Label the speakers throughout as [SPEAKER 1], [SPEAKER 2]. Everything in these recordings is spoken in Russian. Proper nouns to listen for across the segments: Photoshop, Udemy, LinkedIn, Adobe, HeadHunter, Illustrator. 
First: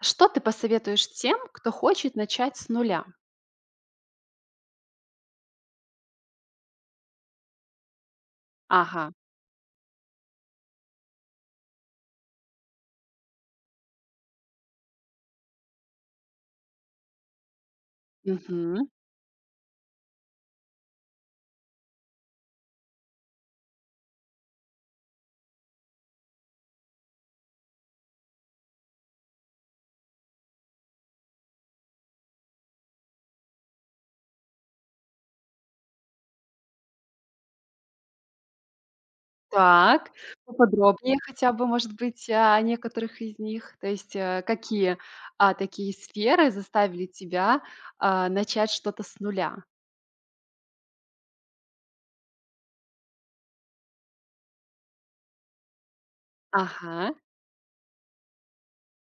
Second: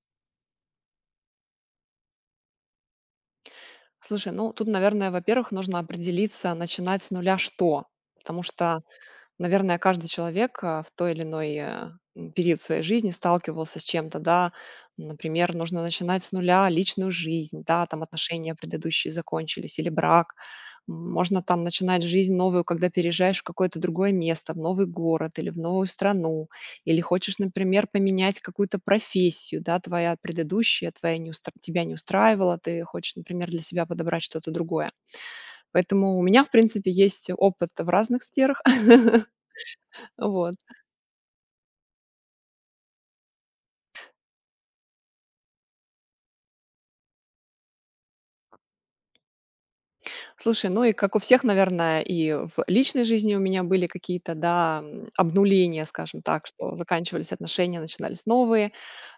[SPEAKER 1] Что ты посоветуешь тем, кто хочет начать с нуля?
[SPEAKER 2] Слушай, ну тут, наверное, во-первых, нужно определиться, начинать с нуля что. Потому что.
[SPEAKER 1] Ага.
[SPEAKER 2] Наверное, каждый человек в той или иной период своей жизни сталкивался с чем-то, да. Например, нужно начинать с нуля личную жизнь, да, там отношения
[SPEAKER 1] Мгм.
[SPEAKER 2] предыдущие закончились, или брак. Можно там начинать жизнь новую, когда переезжаешь в какое-то другое место, в новый город или в новую страну, или хочешь, например, поменять какую-то профессию, да, твоя предыдущая, твоя не устра- тебя не устраивала, ты хочешь, например, для себя подобрать что-то другое. Поэтому у меня, в принципе, есть опыт в разных сферах,
[SPEAKER 1] Так.
[SPEAKER 2] вот.
[SPEAKER 1] Поподробнее хотя бы, может быть, о некоторых из них. То есть, какие, такие сферы заставили тебя, начать что-то с нуля?
[SPEAKER 2] Слушай, ну и как у всех, наверное, и в личной жизни у меня были какие-то, да, обнуления, скажем так, что
[SPEAKER 1] Ага.
[SPEAKER 2] заканчивались отношения, начинались новые.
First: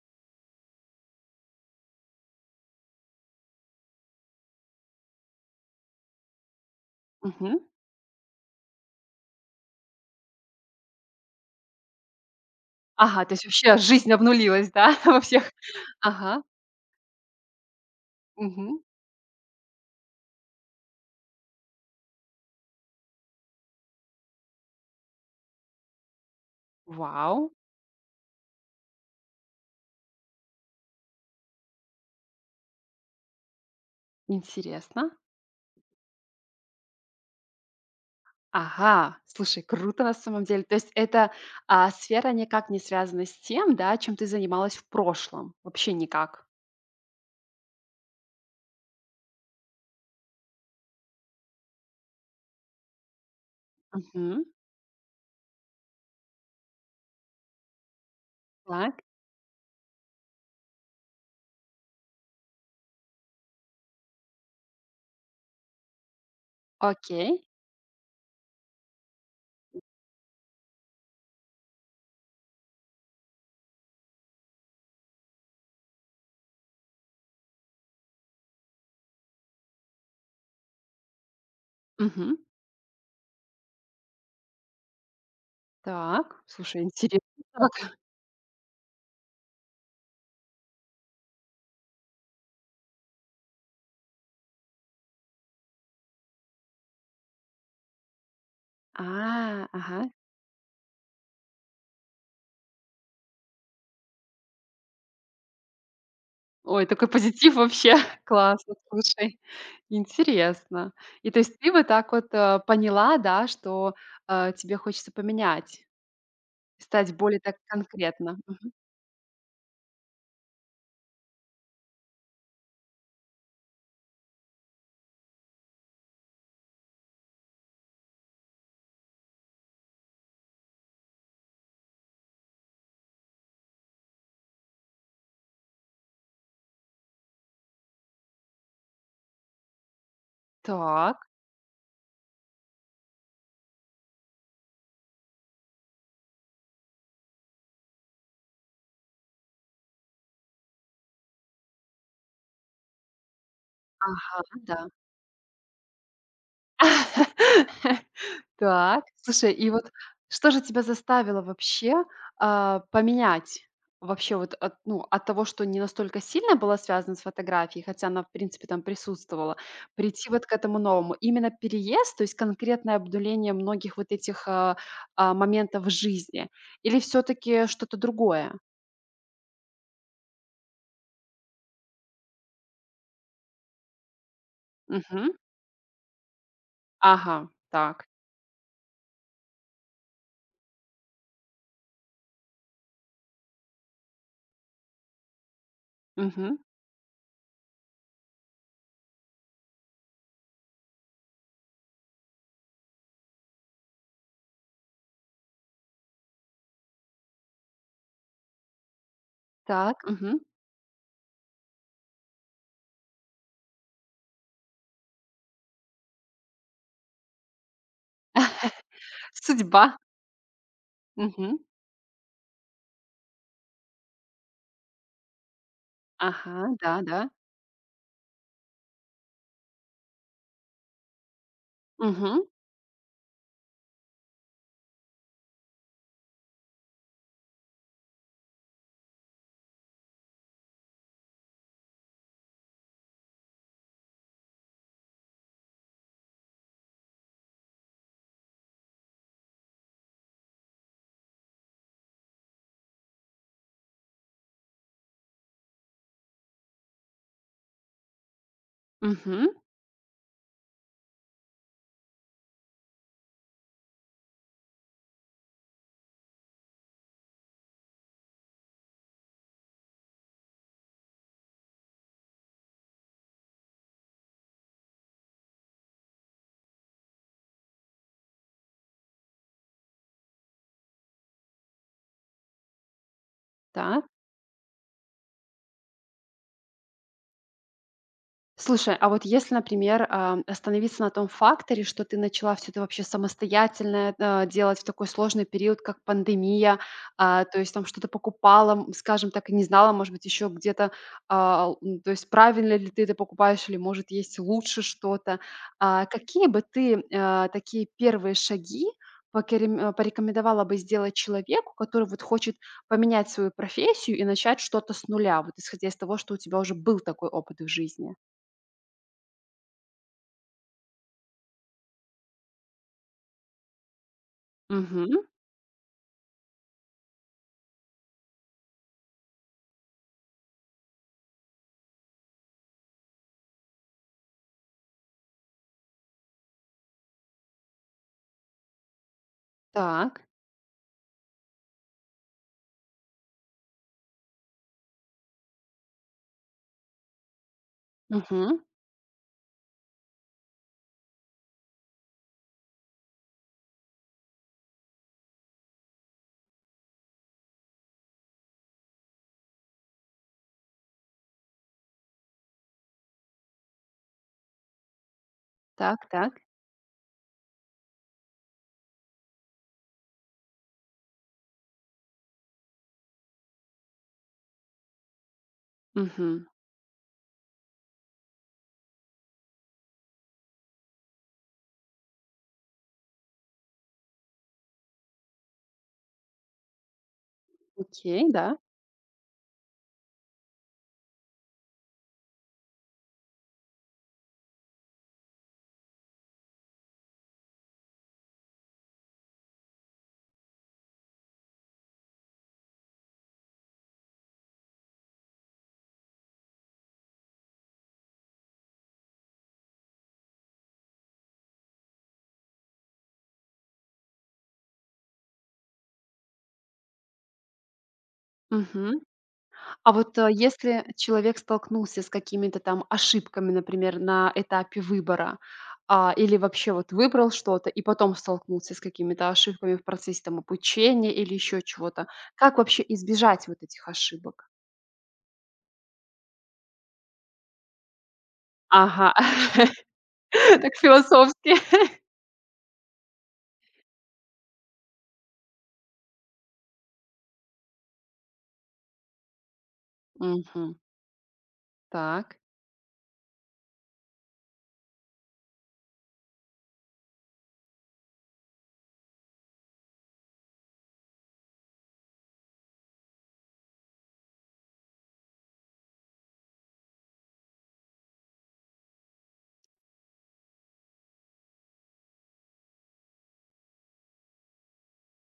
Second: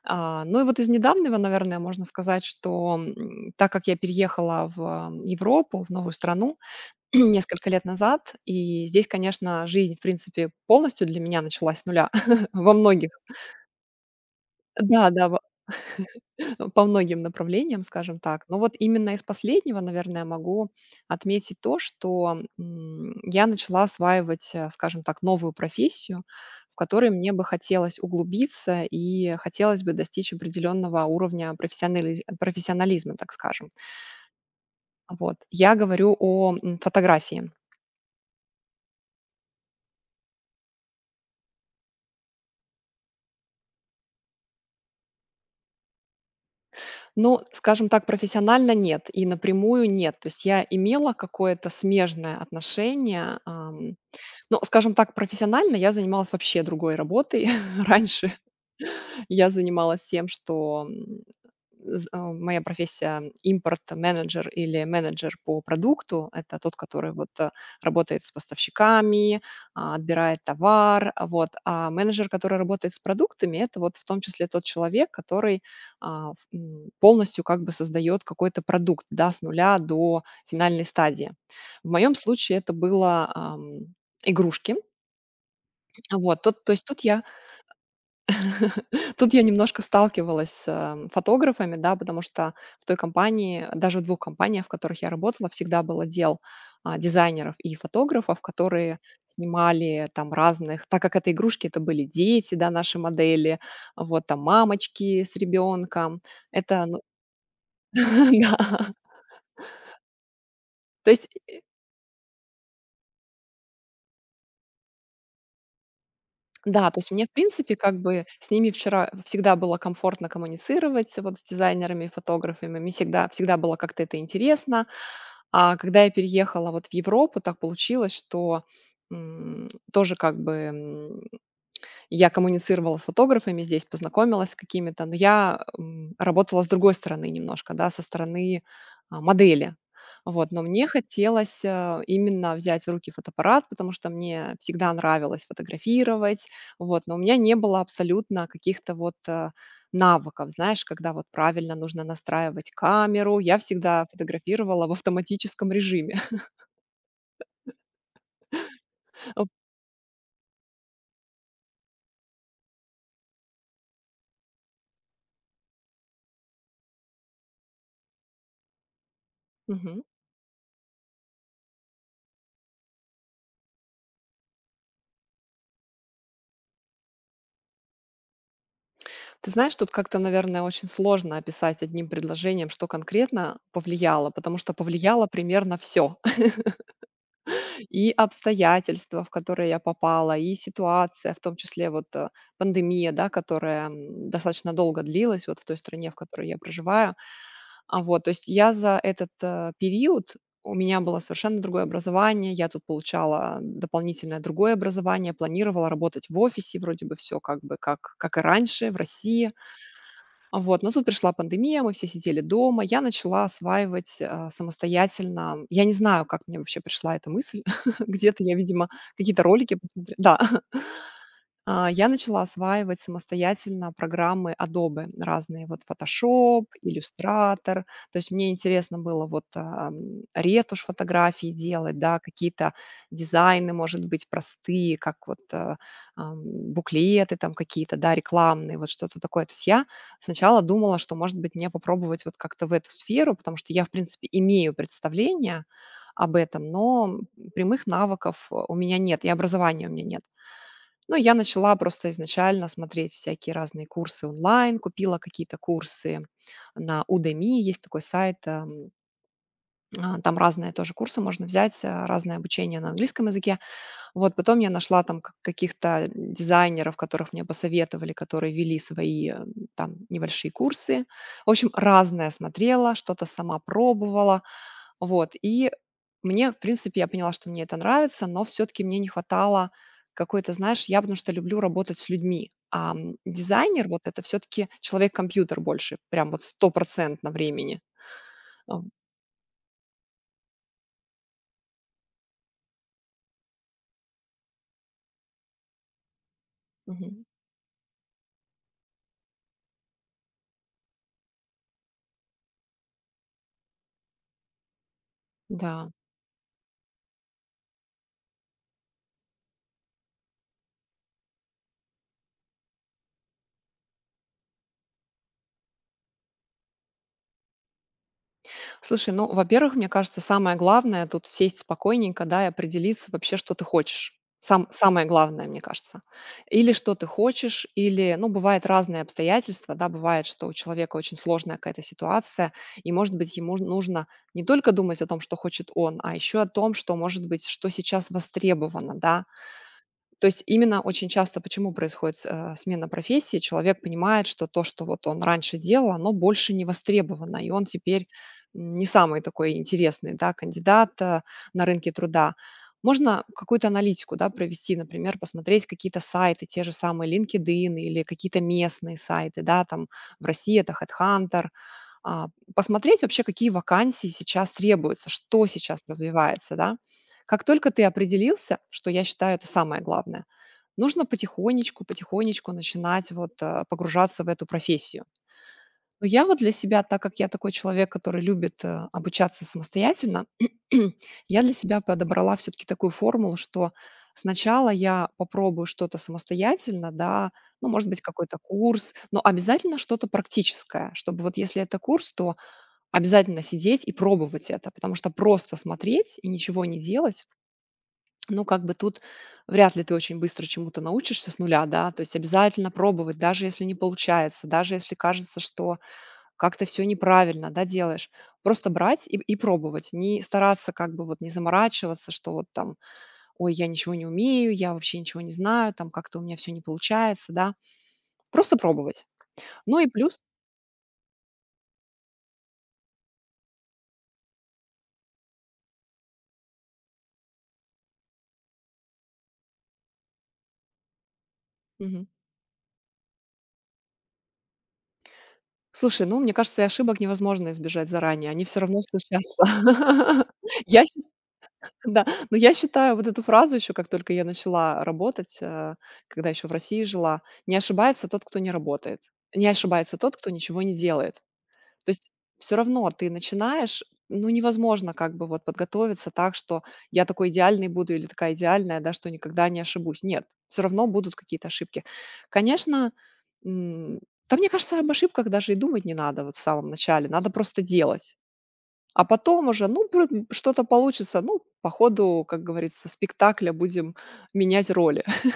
[SPEAKER 2] Ну и вот из недавнего, наверное, можно сказать, что так как я переехала в Европу, в новую страну
[SPEAKER 1] Мгм.
[SPEAKER 2] несколько лет назад, и здесь, конечно, жизнь, в принципе, полностью для меня началась с нуля во многих,
[SPEAKER 1] Ага, то есть вообще жизнь обнулилась, да,
[SPEAKER 2] да,
[SPEAKER 1] во
[SPEAKER 2] да,
[SPEAKER 1] всех. Ага.
[SPEAKER 2] по многим направлениям, скажем так. Но вот
[SPEAKER 1] Мгм.
[SPEAKER 2] именно из последнего, наверное, могу отметить то, что я начала осваивать, скажем так, новую профессию, в которой мне бы
[SPEAKER 1] Вау,
[SPEAKER 2] хотелось углубиться и хотелось бы достичь определенного уровня профессионализма, так скажем.
[SPEAKER 1] интересно.
[SPEAKER 2] Вот. Я говорю о фотографии.
[SPEAKER 1] Ага, слушай, круто на самом деле. То есть эта, сфера никак не связана с тем, да, чем ты занималась в прошлом? Вообще никак?
[SPEAKER 2] Ну, скажем так, профессионально нет и напрямую нет. То есть я имела какое-то смежное отношение.
[SPEAKER 1] Мгм.
[SPEAKER 2] Ну, скажем так, профессионально я занималась вообще другой работой. Раньше
[SPEAKER 1] Так,
[SPEAKER 2] я занималась тем, что, моя профессия — импорт-менеджер или менеджер по продукту. Это тот, который вот,
[SPEAKER 1] окей.
[SPEAKER 2] работает с поставщиками, отбирает товар, вот. А менеджер, который работает с продуктами — это вот в том числе тот человек, который, полностью как бы создает какой-то продукт, да, с нуля до финальной стадии. В моем
[SPEAKER 1] Мгм.
[SPEAKER 2] случае это было, игрушки.
[SPEAKER 1] Так,
[SPEAKER 2] Вот, тут, то
[SPEAKER 1] слушай,
[SPEAKER 2] есть тут
[SPEAKER 1] интересно.
[SPEAKER 2] я тут я немножко сталкивалась с, фотографами, да, потому что в той компании, даже в 2 компаниях, в которых я работала, всегда был отдел, дизайнеров и фотографов, которые
[SPEAKER 1] А, ага.
[SPEAKER 2] снимали там разных так как это игрушки, это были дети, да, наши модели, вот там мамочки с ребенком. Это,
[SPEAKER 1] Ой,
[SPEAKER 2] ну
[SPEAKER 1] такой позитив вообще. Классно,
[SPEAKER 2] да,
[SPEAKER 1] слушай. Интересно.
[SPEAKER 2] то есть
[SPEAKER 1] И то есть ты вот так вот, поняла, да, что, тебе хочется поменять,
[SPEAKER 2] да, то есть
[SPEAKER 1] стать
[SPEAKER 2] мне, в
[SPEAKER 1] более так
[SPEAKER 2] принципе, как бы
[SPEAKER 1] конкретно.
[SPEAKER 2] с ними вчера всегда было комфортно коммуницировать, вот с дизайнерами и фотографами. Мне всегда было как-то это интересно. А когда я переехала вот в Европу, так получилось, что тоже как бы я коммуницировала с фотографами здесь, познакомилась с какими-то, но я, работала с другой стороны немножко, да, со стороны, модели. Вот, но мне
[SPEAKER 1] Так.
[SPEAKER 2] хотелось, именно взять в руки фотоаппарат, потому что мне всегда нравилось фотографировать, вот, но у меня не было абсолютно каких-то вот, навыков, знаешь, когда вот правильно нужно настраивать камеру. Я всегда
[SPEAKER 1] Ага, да.
[SPEAKER 2] фотографировала в автоматическом режиме.
[SPEAKER 1] Так, слушай, и вот что же тебя заставило вообще, поменять вообще вот от, ну, от того, что не настолько сильно была связана с фотографией, хотя она, в принципе, там присутствовала,
[SPEAKER 2] Мгм.
[SPEAKER 1] прийти вот к этому новому? Именно переезд, то есть конкретное обдуление многих вот этих, моментов в жизни или все таки что-то другое?
[SPEAKER 2] Ты знаешь, тут как-то, наверное, очень сложно описать одним предложением, что конкретно повлияло, потому что повлияло
[SPEAKER 1] Мгм.
[SPEAKER 2] примерно все.
[SPEAKER 1] Ага, так.
[SPEAKER 2] И обстоятельства, в которые я попала, и ситуация, в том числе вот пандемия, да, которая достаточно долго длилась вот в той стране, в которой я
[SPEAKER 1] Мгм.
[SPEAKER 2] проживаю. А вот, то есть я за этот период у меня было совершенно другое образование, я тут получала дополнительное другое образование, планировала работать в офисе, вроде бы все как бы как и раньше в России,
[SPEAKER 1] Так, мгм.
[SPEAKER 2] вот, но тут пришла пандемия, мы все сидели дома. Я начала осваивать, самостоятельно. Я не знаю, как мне вообще пришла эта мысль. Где-то я, видимо, какие-то ролики
[SPEAKER 1] Судьба.
[SPEAKER 2] посмотре да.
[SPEAKER 1] Мгм.
[SPEAKER 2] Я начала осваивать самостоятельно программы Adobe разные вот Photoshop,
[SPEAKER 1] Ага, да-да.
[SPEAKER 2] Illustrator. То есть мне интересно было вот, ретушь фотографий делать, да,
[SPEAKER 1] Мгм.
[SPEAKER 2] какие-то дизайны, может быть, простые, как вот, буклеты там какие-то, да, рекламные, вот что-то такое. То есть я сначала думала, что, может быть, мне попробовать вот как-то в эту сферу, потому что я, в принципе, имею представление об этом, но, прямых навыков, у меня нет и образования у меня нет. Ну, я начала просто изначально смотреть всякие разные курсы онлайн, купила какие-то курсы на Udemy, есть такой сайт,
[SPEAKER 1] Мгм.
[SPEAKER 2] там разные тоже курсы можно взять, разное обучение на английском языке. Вот потом я нашла там каких-то дизайнеров, которых мне посоветовали, которые вели свои там небольшие курсы. В общем, разное смотрела, что-то сама пробовала, вот, и мне, в принципе, я поняла, что мне это нравится, но все-таки мне не хватало какой-то, знаешь, я потому что люблю работать с людьми, а дизайнер вот это все-таки человек-компьютер больше, прям вот стопроцентно времени. А,
[SPEAKER 1] Слушай, а вот если, например, остановиться на том факторе, что ты начала все это вообще самостоятельно, делать в такой сложный период, как пандемия,
[SPEAKER 2] мгм.
[SPEAKER 1] то есть там что-то покупала, скажем так, и не знала, может быть, еще где-то, то есть правильно ли ты это покупаешь или, может, есть лучше что-то.
[SPEAKER 2] Да.
[SPEAKER 1] Какие бы ты, такие первые шаги порекомендовала бы сделать человеку, который вот хочет поменять свою профессию и начать что-то с нуля, вот исходя из того, что у тебя уже был такой опыт в жизни?
[SPEAKER 2] Слушай, ну, во-первых, мне кажется, самое главное тут сесть спокойненько, да, и определиться вообще, что ты хочешь. Самое
[SPEAKER 1] Мгм.
[SPEAKER 2] главное, мне кажется. Или что ты хочешь, или, ну, бывают разные обстоятельства, да, бывает, что у человека очень сложная какая-то ситуация, и, может быть, ему нужно не только думать о том, что хочет он, а еще о том, что, может быть, что сейчас востребовано, да,
[SPEAKER 1] Так.
[SPEAKER 2] то есть именно очень часто почему происходит, смена профессии? Человек понимает, что то, что вот он раньше делал, оно больше не востребовано, и он теперь
[SPEAKER 1] Мгм.
[SPEAKER 2] не самый такой интересный, да, кандидат, на рынке труда. Можно какую-то аналитику, да, провести, например, посмотреть какие-то сайты, те же самые LinkedIn или какие-то местные сайты, да, там в России это HeadHunter. А, Посмотреть вообще, какие вакансии сейчас требуются, что сейчас
[SPEAKER 1] Так, так.
[SPEAKER 2] развивается, да. Как только ты определился, что я считаю это самое главное, нужно потихонечку, потихонечку начинать вот погружаться в эту профессию. Но я вот
[SPEAKER 1] Мгм.
[SPEAKER 2] для себя, так как я такой человек, который любит обучаться самостоятельно, я для себя подобрала все-таки такую формулу, что сначала я попробую что-то самостоятельно, да, ну, может быть,
[SPEAKER 1] Окей,
[SPEAKER 2] какой-то
[SPEAKER 1] да.
[SPEAKER 2] курс, но обязательно что-то практическое, чтобы вот если это курс, то обязательно сидеть и пробовать это, потому что просто смотреть и ничего не делать, ну, как бы тут вряд ли ты очень быстро чему-то научишься с нуля, да, то есть обязательно пробовать, даже если не получается, даже если кажется, что как-то все неправильно, да, делаешь. Просто брать и пробовать, не стараться как бы вот не заморачиваться, что вот там, ой, я ничего не умею, я вообще ничего не знаю, там как-то у меня все не получается, да. Просто
[SPEAKER 1] Мгм.
[SPEAKER 2] пробовать. Ну и
[SPEAKER 1] А вот,
[SPEAKER 2] плюс...
[SPEAKER 1] если человек столкнулся с какими-то там ошибками, например, на этапе выбора, или вообще вот выбрал что-то и потом столкнулся с какими-то ошибками в процессе там обучения или еще
[SPEAKER 2] Мгм.
[SPEAKER 1] чего-то, как вообще избежать вот этих ошибок?
[SPEAKER 2] Слушай, ну, мне кажется, и ошибок невозможно избежать заранее, они все равно
[SPEAKER 1] Ага,
[SPEAKER 2] случатся.
[SPEAKER 1] так
[SPEAKER 2] Я
[SPEAKER 1] философски.
[SPEAKER 2] Да, но я считаю вот эту фразу еще, как только я начала работать, когда еще в России жила: «Не ошибается тот, кто не работает. Не ошибается тот, кто ничего
[SPEAKER 1] Мгм.
[SPEAKER 2] не делает». То есть
[SPEAKER 1] Так.
[SPEAKER 2] все равно ты начинаешь, ну, невозможно как бы вот подготовиться так, что я такой идеальный буду или такая идеальная, да, что никогда не ошибусь. Нет, все равно будут какие-то ошибки. Конечно, м, да, мне кажется, об ошибках даже и думать не надо вот в самом начале. Надо просто делать. А потом уже, ну, пр что-то получится. Ну, по ходу, как говорится, спектакля будем менять роли.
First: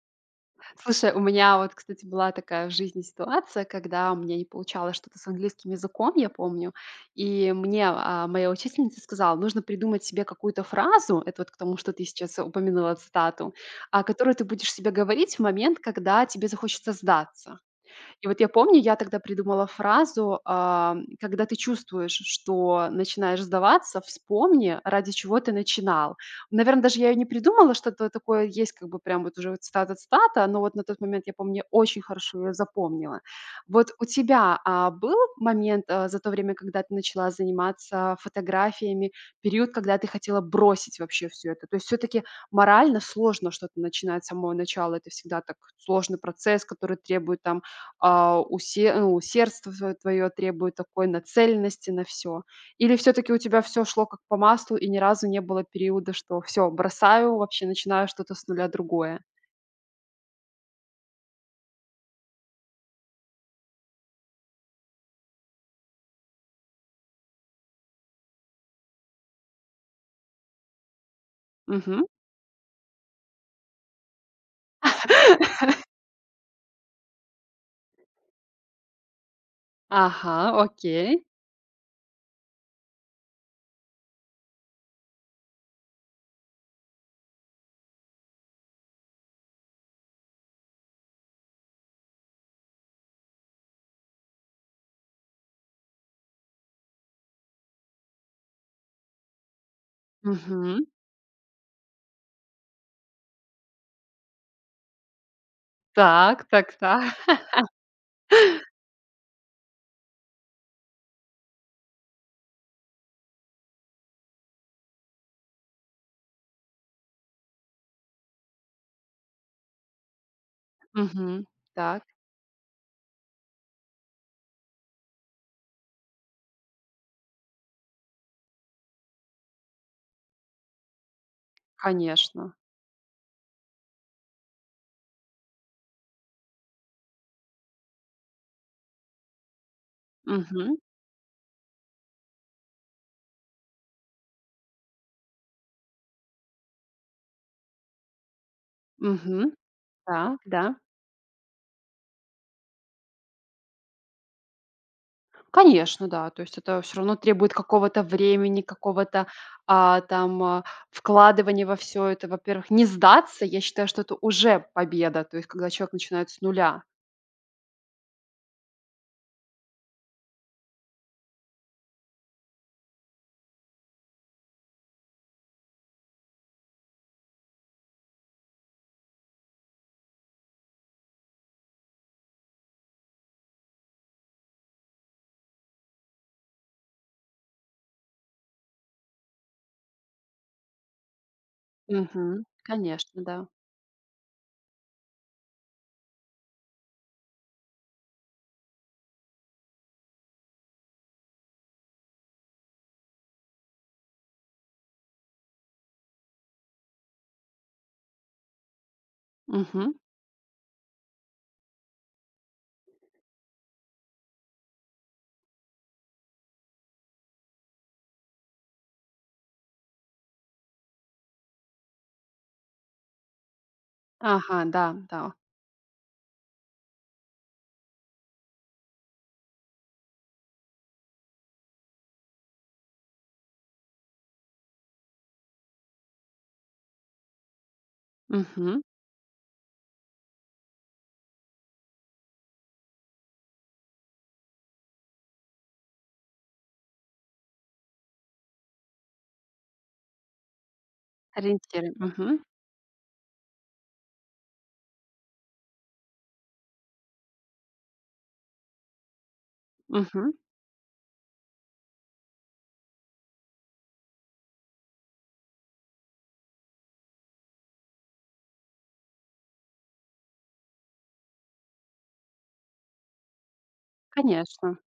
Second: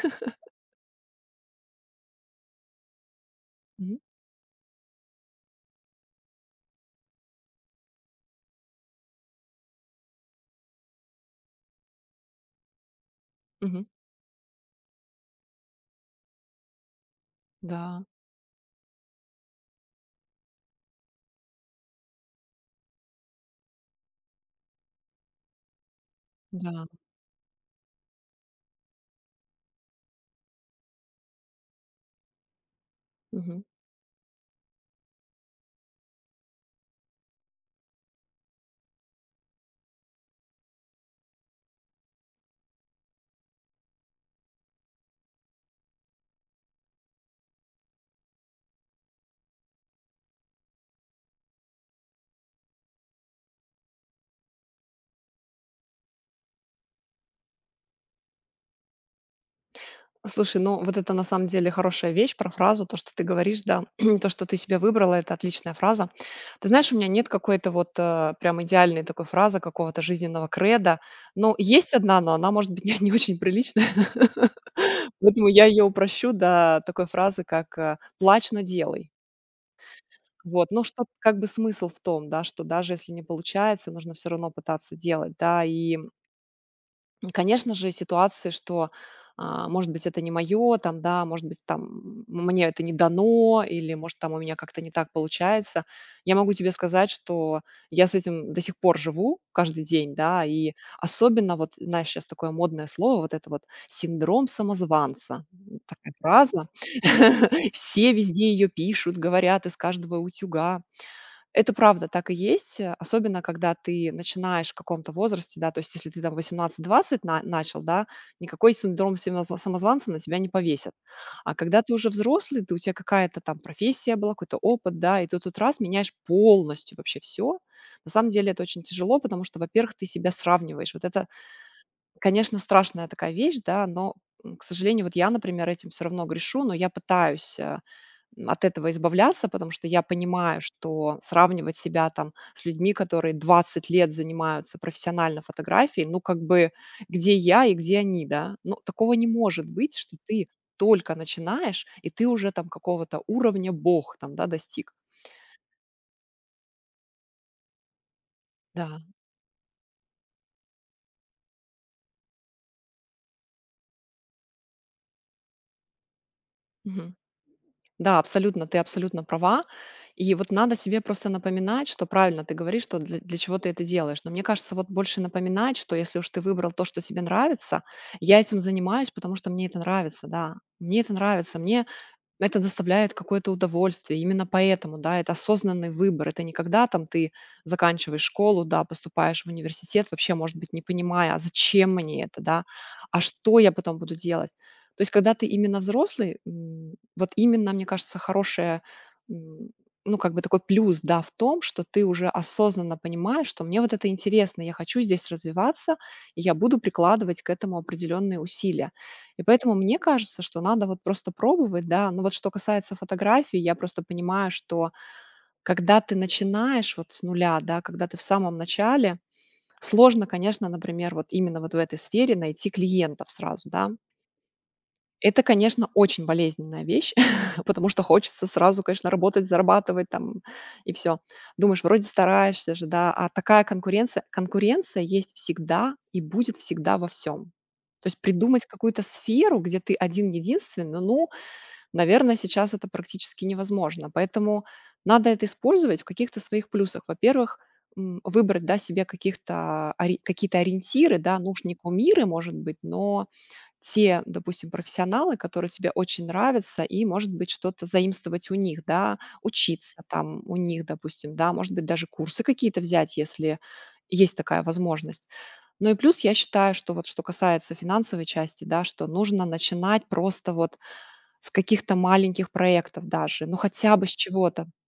[SPEAKER 1] Слушай, у меня вот, кстати, была такая в жизни ситуация,
[SPEAKER 2] Мгм.
[SPEAKER 1] когда у меня не получалось что-то с английским языком, я помню, и мне моя учительница сказала, нужно придумать себе какую-то фразу, это вот к тому, что ты сейчас упомянула цитату,
[SPEAKER 2] Мгм.
[SPEAKER 1] которую ты будешь себе говорить в момент, когда тебе захочется сдаться.
[SPEAKER 2] Да,
[SPEAKER 1] И вот я помню, я тогда придумала фразу: когда ты чувствуешь, что начинаешь сдаваться, вспомни, ради чего ты начинал. Наверное,
[SPEAKER 2] да.
[SPEAKER 1] даже я ее не придумала, что-то такое есть, как бы прям вот уже вот цитата-цитата, но вот на тот момент, я помню, я очень хорошо ее запомнила.
[SPEAKER 2] Мгм.
[SPEAKER 1] Вот у тебя был момент за то время, когда ты начала заниматься фотографиями, период, когда ты хотела бросить вообще все это? То есть все-таки морально сложно что-то начинать с самого начала, это всегда так сложный процесс, который требует там а, усе ну, усердство твое требует такой нацеленности на все. Или все таки у тебя все шло как по маслу и ни разу не было периода, что все бросаю, вообще начинаю что-то с нуля другое?
[SPEAKER 2] Слушай, ну, вот это на самом деле хорошая вещь про фразу, то, что ты говоришь, да. То, что ты себя выбрала — это отличная фраза. Ты знаешь, у меня нет какой-то вот, прям идеальной такой фразы, какого-то жизненного креда. Но есть
[SPEAKER 1] Мгм.
[SPEAKER 2] одна, но она может быть не очень приличная. Поэтому я ее упрощу до такой фразы, как, «Плачь, но делай».
[SPEAKER 1] Ага,
[SPEAKER 2] Вот, ну, что
[SPEAKER 1] окей.
[SPEAKER 2] как бы смысл в том, да, что даже если не получается, нужно все равно пытаться делать, да. И, конечно же, ситуации, что, может быть, это не мое, там, да, может быть, там, мне это не дано, или, может, там у меня как-то не так получается. Я могу тебе сказать, что я с этим до сих пор живу каждый день, да, и
[SPEAKER 1] Мгм.
[SPEAKER 2] особенно вот, знаешь, сейчас такое модное слово, вот это вот синдром самозванца. Такая
[SPEAKER 1] Так,
[SPEAKER 2] фраза.
[SPEAKER 1] так, так.
[SPEAKER 2] Все везде ее пишут, говорят из каждого утюга. Это правда, так и есть, особенно когда ты начинаешь в каком-то возрасте, да, то есть если ты там 18-20 начал, да, никакой синдром самозванца на тебя не повесят.
[SPEAKER 1] Мгм.
[SPEAKER 2] А когда ты
[SPEAKER 1] Так,
[SPEAKER 2] уже взрослый, ты, у тебя какая-то там профессия была, какой-то опыт, да, и ты тут раз меняешь полностью вообще все, на самом деле это очень тяжело, потому что, во-первых, ты себя сравниваешь. Вот это,
[SPEAKER 1] конечно.
[SPEAKER 2] конечно, страшная такая вещь, да, но, к сожалению, вот я, например, этим все равно грешу, но я пытаюсь от этого избавляться, потому что я понимаю,
[SPEAKER 1] Мгм.
[SPEAKER 2] что сравнивать себя там с людьми, которые 20 лет занимаются профессионально фотографией, ну, как бы, где я и где они, да? Ну, такого не
[SPEAKER 1] Мгм.
[SPEAKER 2] может быть, что
[SPEAKER 1] Да,
[SPEAKER 2] ты
[SPEAKER 1] да.
[SPEAKER 2] только начинаешь, и ты уже там какого-то уровня бог там, да, достиг.
[SPEAKER 1] Конечно, да. То есть это все равно требует какого-то времени,
[SPEAKER 2] Да.
[SPEAKER 1] какого-то, там, вкладывания во все это. Во-первых, не сдаться, я считаю, что это уже победа, то есть когда человек начинает с нуля.
[SPEAKER 2] Мгм. Да, абсолютно, ты абсолютно права. И вот надо себе просто напоминать, что правильно ты говоришь, что для, для чего ты это делаешь. Но мне кажется, вот больше напоминать, что если уж ты выбрал то, что тебе нравится, я этим занимаюсь, потому что мне это нравится, да. Мне это нравится. Мне это доставляет какое-то удовольствие. Именно поэтому, да, это осознанный выбор. Это не когда там ты заканчиваешь школу, да, поступаешь в университет, вообще, может быть, не понимая, а зачем мне это,
[SPEAKER 1] Мгм.
[SPEAKER 2] да, а
[SPEAKER 1] Конечно, да.
[SPEAKER 2] что я потом буду делать. То есть, когда ты именно взрослый, вот именно, мне кажется, хорошее, м, ну, как бы такой плюс, да, в том, что ты уже осознанно понимаешь, что мне вот это интересно, я хочу здесь развиваться, и я буду прикладывать к этому определенные усилия. И поэтому
[SPEAKER 1] Мгм.
[SPEAKER 2] мне кажется, что надо вот просто пробовать, да. Но вот что касается фотографий, я просто понимаю, что когда ты начинаешь вот с нуля, да, когда ты в самом начале, сложно, конечно, например, вот именно вот в этой сфере найти клиентов сразу, да.
[SPEAKER 1] Ага, да, да.
[SPEAKER 2] Это, конечно, очень болезненная вещь, потому что хочется сразу, конечно, работать, зарабатывать там и все. Думаешь, вроде стараешься же, да, а такая конкуренция есть всегда и будет всегда во всем. То есть придумать
[SPEAKER 1] Мгм.
[SPEAKER 2] какую-то сферу, где ты один-единственный, ну, наверное, сейчас это практически невозможно. Поэтому надо это использовать в каких-то своих плюсах. Во-первых, выбрать, да, себе каких-то ори какие-то ориентиры, да, ну уж не
[SPEAKER 1] Ориентиры.
[SPEAKER 2] кумиры,
[SPEAKER 1] Мгм.
[SPEAKER 2] может быть, но те, допустим, профессионалы, которые тебе очень нравятся, и, может быть, что-то заимствовать у них, да, учиться
[SPEAKER 1] Мгм.
[SPEAKER 2] там у них, допустим, да, может быть, даже курсы какие-то взять, если есть такая возможность. Ну и плюс я считаю, что вот что касается финансовой части, да, что нужно начинать просто вот с каких-то маленьких проектов даже, ну хотя бы с чего-то.
[SPEAKER 1] Конечно.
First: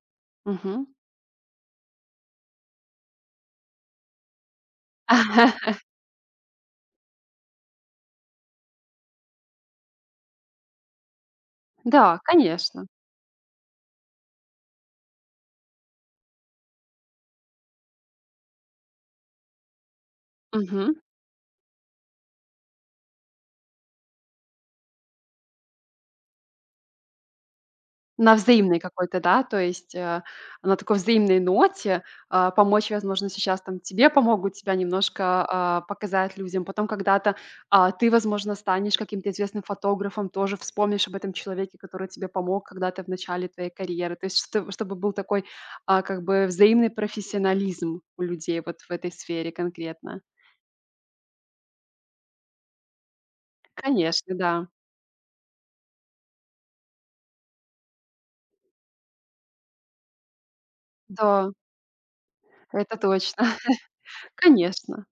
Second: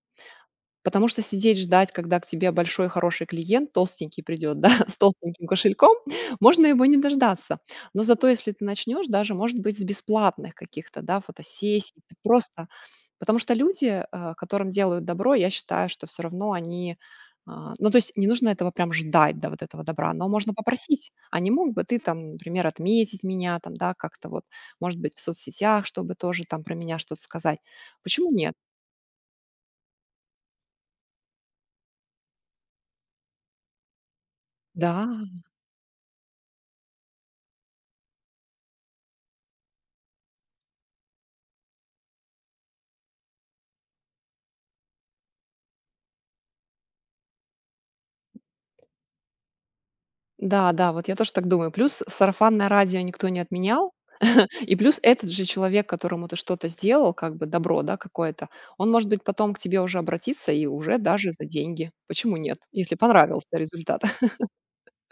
[SPEAKER 1] Мгм.
[SPEAKER 2] Потому что сидеть ждать, когда к тебе большой хороший клиент, толстенький придет, да, с толстеньким кошельком, можно его не дождаться. Но зато если ты начнешь даже, может быть, с бесплатных каких-то, да, фотосессий, ты
[SPEAKER 1] Да,
[SPEAKER 2] просто
[SPEAKER 1] конечно.
[SPEAKER 2] Потому что люди, которым делают добро, я считаю, что все равно они ну, то есть не нужно этого прям ждать, да, вот этого добра, но можно
[SPEAKER 1] Мгм.
[SPEAKER 2] попросить. А не мог бы ты там, например, отметить меня там, да, как-то вот, может быть, в соцсетях, чтобы тоже там про меня что-то сказать. Почему
[SPEAKER 1] На
[SPEAKER 2] нет?
[SPEAKER 1] взаимной какой-то, да, то есть, на такой взаимной ноте, помочь, возможно, сейчас там тебе помогут, тебя
[SPEAKER 2] Да.
[SPEAKER 1] немножко, показать людям. Потом когда-то, ты, возможно, станешь каким-то известным фотографом, тоже вспомнишь об этом человеке, который тебе помог когда-то в начале твоей карьеры. То есть что чтобы был такой, как бы взаимный профессионализм у людей вот в этой сфере конкретно.
[SPEAKER 2] Да, да, вот я тоже так думаю. Плюс сарафанное радио никто не отменял.
[SPEAKER 1] Конечно, да.
[SPEAKER 2] И плюс этот же человек, которому ты что-то сделал, как бы добро, да, какое-то, он, может быть, потом к тебе уже обратится и уже даже за
[SPEAKER 1] Да,
[SPEAKER 2] деньги. Почему нет? Если
[SPEAKER 1] это точно.
[SPEAKER 2] понравился результат.
[SPEAKER 1] Конечно.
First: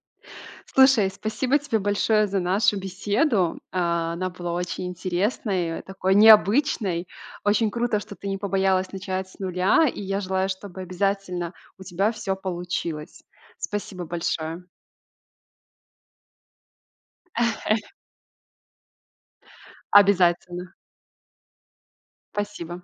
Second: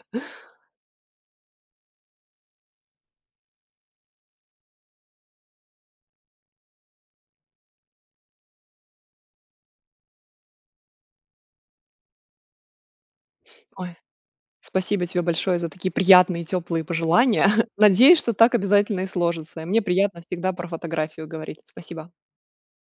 [SPEAKER 1] Слушай, спасибо тебе большое за нашу беседу. Она была очень интересной, такой необычной. Очень круто, что ты не побоялась начать с нуля, и я желаю, чтобы обязательно у тебя все получилось.
[SPEAKER 2] Ой,
[SPEAKER 1] Спасибо большое.
[SPEAKER 2] спасибо тебе большое за такие приятные, теплые пожелания. Надеюсь, что так обязательно и сложится. И мне приятно всегда про
[SPEAKER 1] Обязательно.
[SPEAKER 2] фотографию говорить. Спасибо.
[SPEAKER 1] Спасибо.